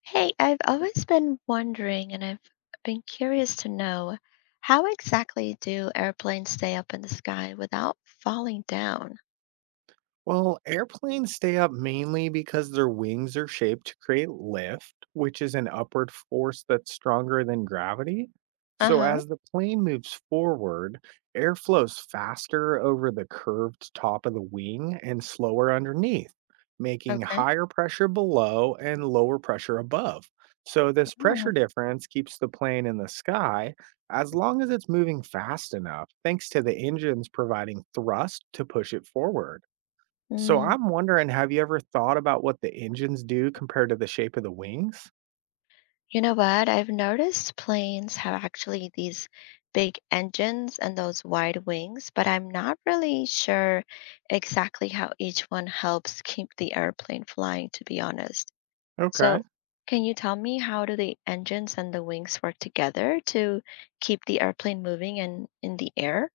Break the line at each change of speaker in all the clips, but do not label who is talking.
Hey, I've always been wondering, and I've been curious to know, how exactly do airplanes stay up in the sky without falling down?
Well, airplanes stay up mainly because their wings are shaped to create lift, which is an upward force that's stronger than gravity. So,
Uh-huh.
as the plane moves forward, air flows faster over the curved top of the wing and slower underneath, making
Okay.
higher pressure below and lower pressure above. So, this pressure
Oh.
difference keeps the plane in the sky as long as it's moving fast enough, thanks to the engines providing thrust to push it forward. So
Mm,
I'm wondering, have you ever thought about what the engines do compared to the shape of the wings?
you know what? I've noticed planes have actually these big engines and those wide wings, but I'm not really sure exactly how each one helps keep the airplane flying, to be honest. So,
Okay.
can you tell me how do the engines and the wings work together to keep the airplane moving and in the air?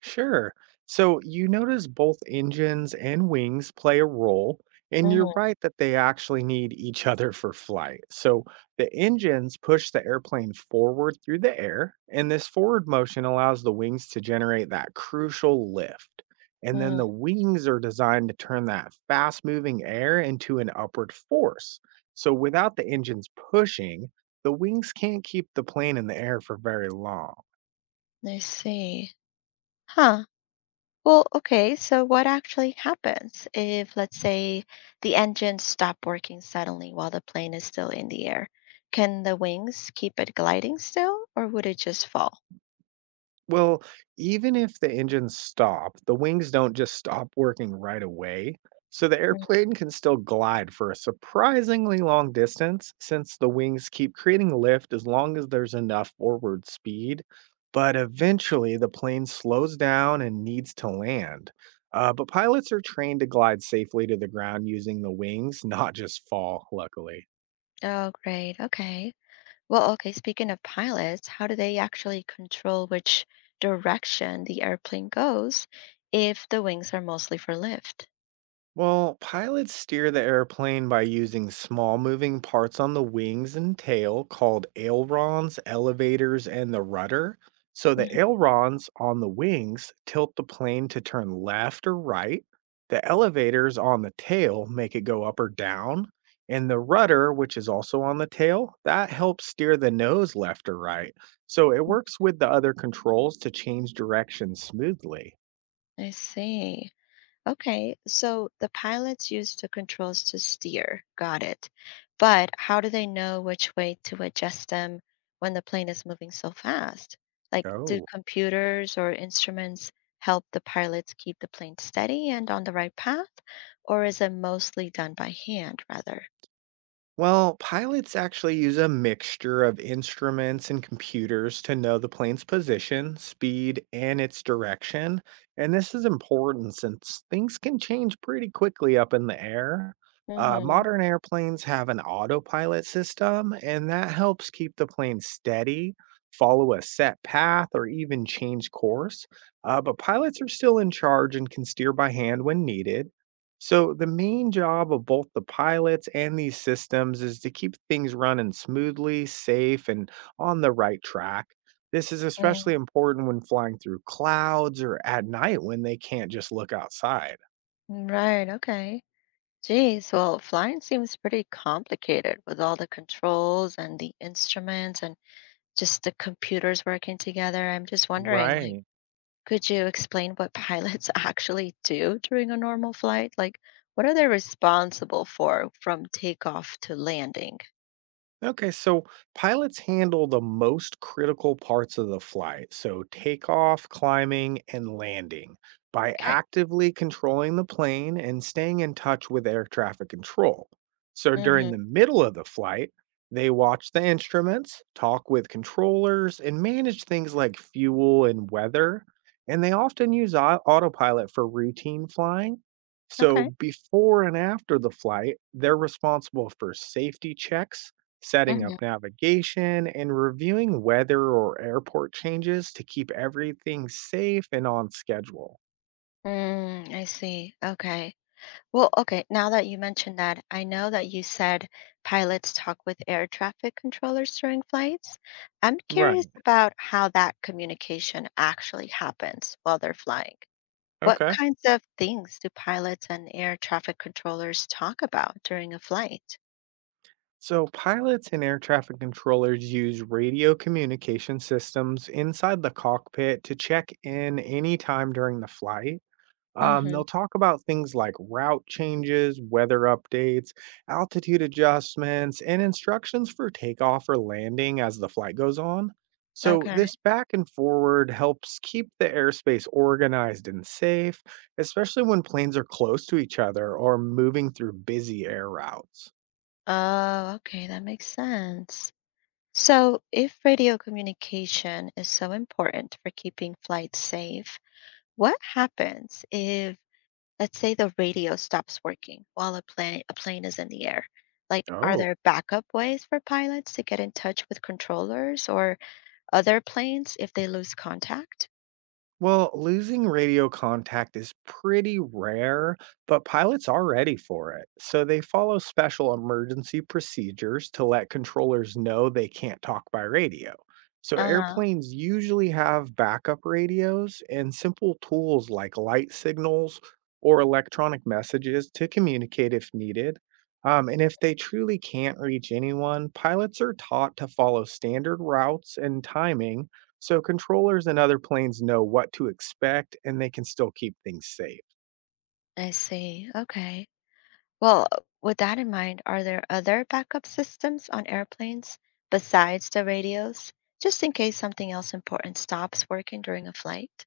Sure. So you notice both engines and wings play a role, and you're
Hmm.
right that they actually need each other for flight. So the engines push the airplane forward through the air, and this forward motion allows the wings to generate that crucial lift. And then
Mm,
the wings are designed to turn that fast moving air into an upward force. So without the engines pushing, the wings can't keep the plane in the air for very long.
I see. Huh. Well, okay. So, what actually happens if, let's say, the engines stop working suddenly while the plane is still in the air? Can the wings keep it gliding still, or would it just fall?
Well, even if the engines stop, the wings don't just stop working right away. So the
Mm.
airplane can still glide for a surprisingly long distance since the wings keep creating lift as long as there's enough forward speed. But eventually the plane slows down and needs to land. But pilots are trained to glide safely to the ground using the wings, not just fall, luckily.
Oh, great. Okay. Well, okay, speaking of pilots, how do they actually control which direction the airplane goes if the wings are mostly for lift?
Well, pilots steer the airplane by using small moving parts on the wings and tail called ailerons, elevators, and the rudder. So the
Mhm.
ailerons on the wings tilt the plane to turn left or right. The elevators on the tail make it go up or down. And the rudder, which is also on the tail, that helps steer the nose left or right. So it works with the other controls to change direction smoothly.
I see. Okay, so the pilots use the controls to steer. Got it. But how do they know which way to adjust them when the plane is moving so fast? Like, do
Oh.
computers or instruments help the pilots keep the plane steady and on the right path, or is it mostly done by hand rather?
Well, pilots actually use a mixture of instruments and computers to know the plane's position, speed, and its direction. And this is important since things can change pretty quickly up in the air.
Mm-hmm.
Modern airplanes have an autopilot system, and that helps keep the plane steady, follow a set path, or even change course. But pilots are still in charge and can steer by hand when needed. So, the main job of both the pilots and these systems is to keep things running smoothly, safe, and on the right track. This is especially important when flying through clouds or at night when they can't just look outside.
Mm, right, okay. Geez, well, flying seems pretty complicated with all the controls and the instruments and just the computers working together. I'm just wondering, like,
Right.
could you explain what pilots actually do during a normal flight? Like, what are they responsible for from takeoff to landing?
Okay, so pilots handle the most critical parts of the flight, so takeoff, climbing, and landing, by
Okay.
actively controlling the plane and staying in touch with air traffic control. So during
Mm-hmm.
the middle of the flight, they watch the instruments, talk with controllers, and manage things like fuel and weather. And they often use autopilot for routine flying, so
Okay.
before and after the flight, they're responsible for safety checks, setting
Mm-hmm.
up navigation, and reviewing weather or airport changes to keep everything safe and on schedule.
Mm, I see. Okay. Well, okay, now that you mentioned that, I know that you said pilots talk with air traffic controllers during flights. I'm curious
Right.
about how that communication actually happens while they're flying. What
Okay.
kinds of things do pilots and air traffic controllers talk about during a flight?
So, pilots and air traffic controllers use radio communication systems inside the cockpit to check in anytime during the flight.
Mm-hmm.
They'll talk about things like route changes, weather updates, altitude adjustments, and instructions for takeoff or landing as the flight goes on. So,
Okay.
this back and forward helps keep the airspace organized and safe, especially when planes are close to each other or moving through busy air routes.
Oh, okay, that makes sense. So, if radio communication is so important for keeping flights safe, what happens if, let's say, the radio stops working while a plane is in the air? Like, are
Oh.
there backup ways for pilots to get in touch with controllers or other planes if they lose contact?
Well, losing radio contact is pretty rare, but pilots are ready for it. So they follow special emergency procedures to let controllers know they can't talk by radio. So
Uh-huh.
airplanes usually have backup radios and simple tools like light signals or electronic messages to communicate if needed. And if they truly can't reach anyone, pilots are taught to follow standard routes and timing so controllers and other planes know what to expect and they can still keep things safe.
I see. Okay. Well, with that in mind, are there other backup systems on airplanes besides the radios just in case something else important stops working during a flight?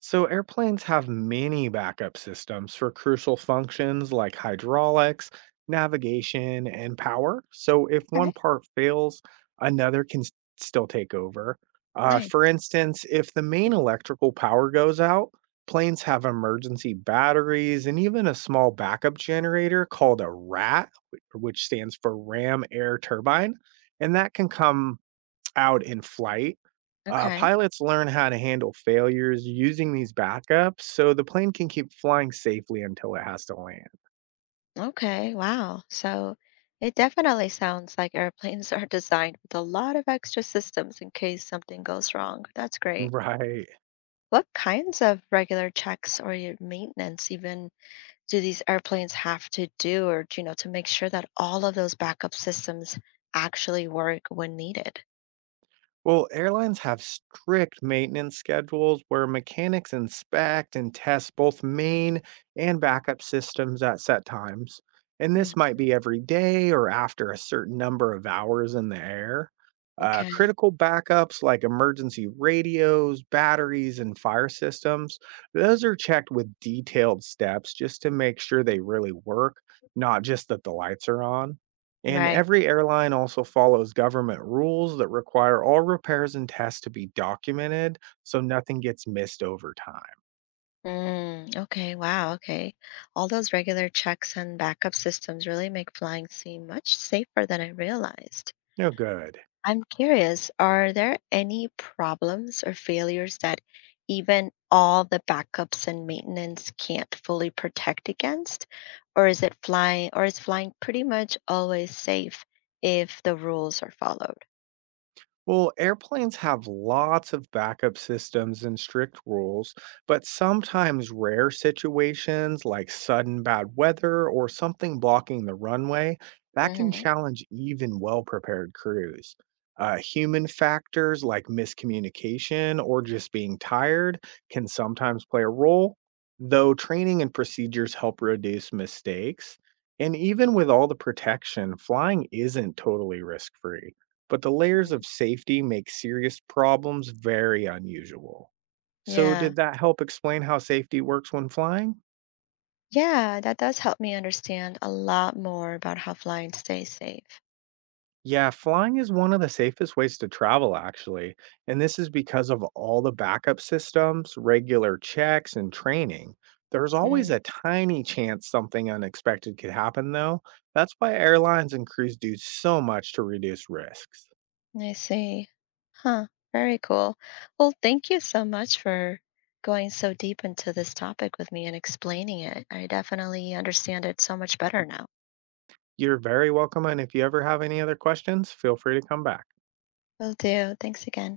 So, airplanes have many backup systems for crucial functions like hydraulics, navigation, and power. So, if
Okay.
one part fails, another still take over. For
Nice.
instance, if the main electrical power goes out, planes have emergency batteries and even a small backup generator called a RAT, which stands for Ram Air Turbine. And that can come out in flight.
Okay.
Pilots learn how to handle failures using these backups so the plane can keep flying safely until it has to land.
Okay, wow. So it definitely sounds like airplanes are designed with a lot of extra systems in case something goes wrong. That's great.
Right.
What kinds of regular checks or your maintenance even do these airplanes have to do or to make sure that all of those backup systems actually work when needed?
Well, airlines have strict maintenance schedules where mechanics inspect and test both main and backup systems at set times. And
Mm,
this might be every day or after a certain number of hours in the air. Uh,
okay.
critical backups like emergency radios, batteries, and fire systems, those are checked with detailed steps just to make sure they really work, not just that the lights are on. And
Right.
every airline also follows government rules that require all repairs and tests to be documented so nothing gets missed over time.
Mm, okay, wow, okay. All those regular checks and backup systems really make flying seem much safer than I realized.
No good.
I'm curious, are there any problems or failures that even all the backups and maintenance can't fully protect against? Or is it flying or is flying pretty much always safe if the rules are followed?
Well, airplanes have lots of backup systems and strict rules, but sometimes rare situations like sudden bad weather or something blocking the runway, that can
Hmm.
challenge even well-prepared crews. Human factors like miscommunication or just being tired can sometimes play a role, though training and procedures help reduce mistakes. And even with all the protection, flying isn't totally risk-free, but the layers of safety make serious problems very unusual. So,
Yeah.
did that help explain how safety works when flying?
Yeah, that does help me understand a lot more about how flying stays safe.
Yeah, flying is one of the safest ways to travel, actually. And this is because of all the backup systems, regular checks, and training. There's
Mm.
always a tiny chance something unexpected could happen, though. That's why airlines and crews do so much to reduce risks.
I see. Huh. Very cool. Well, thank you so much for going so deep into this topic with me and explaining it. I definitely understand it so much better now.
You're very welcome. And if you ever have any other questions, feel free to come back.
Will do. Thanks again.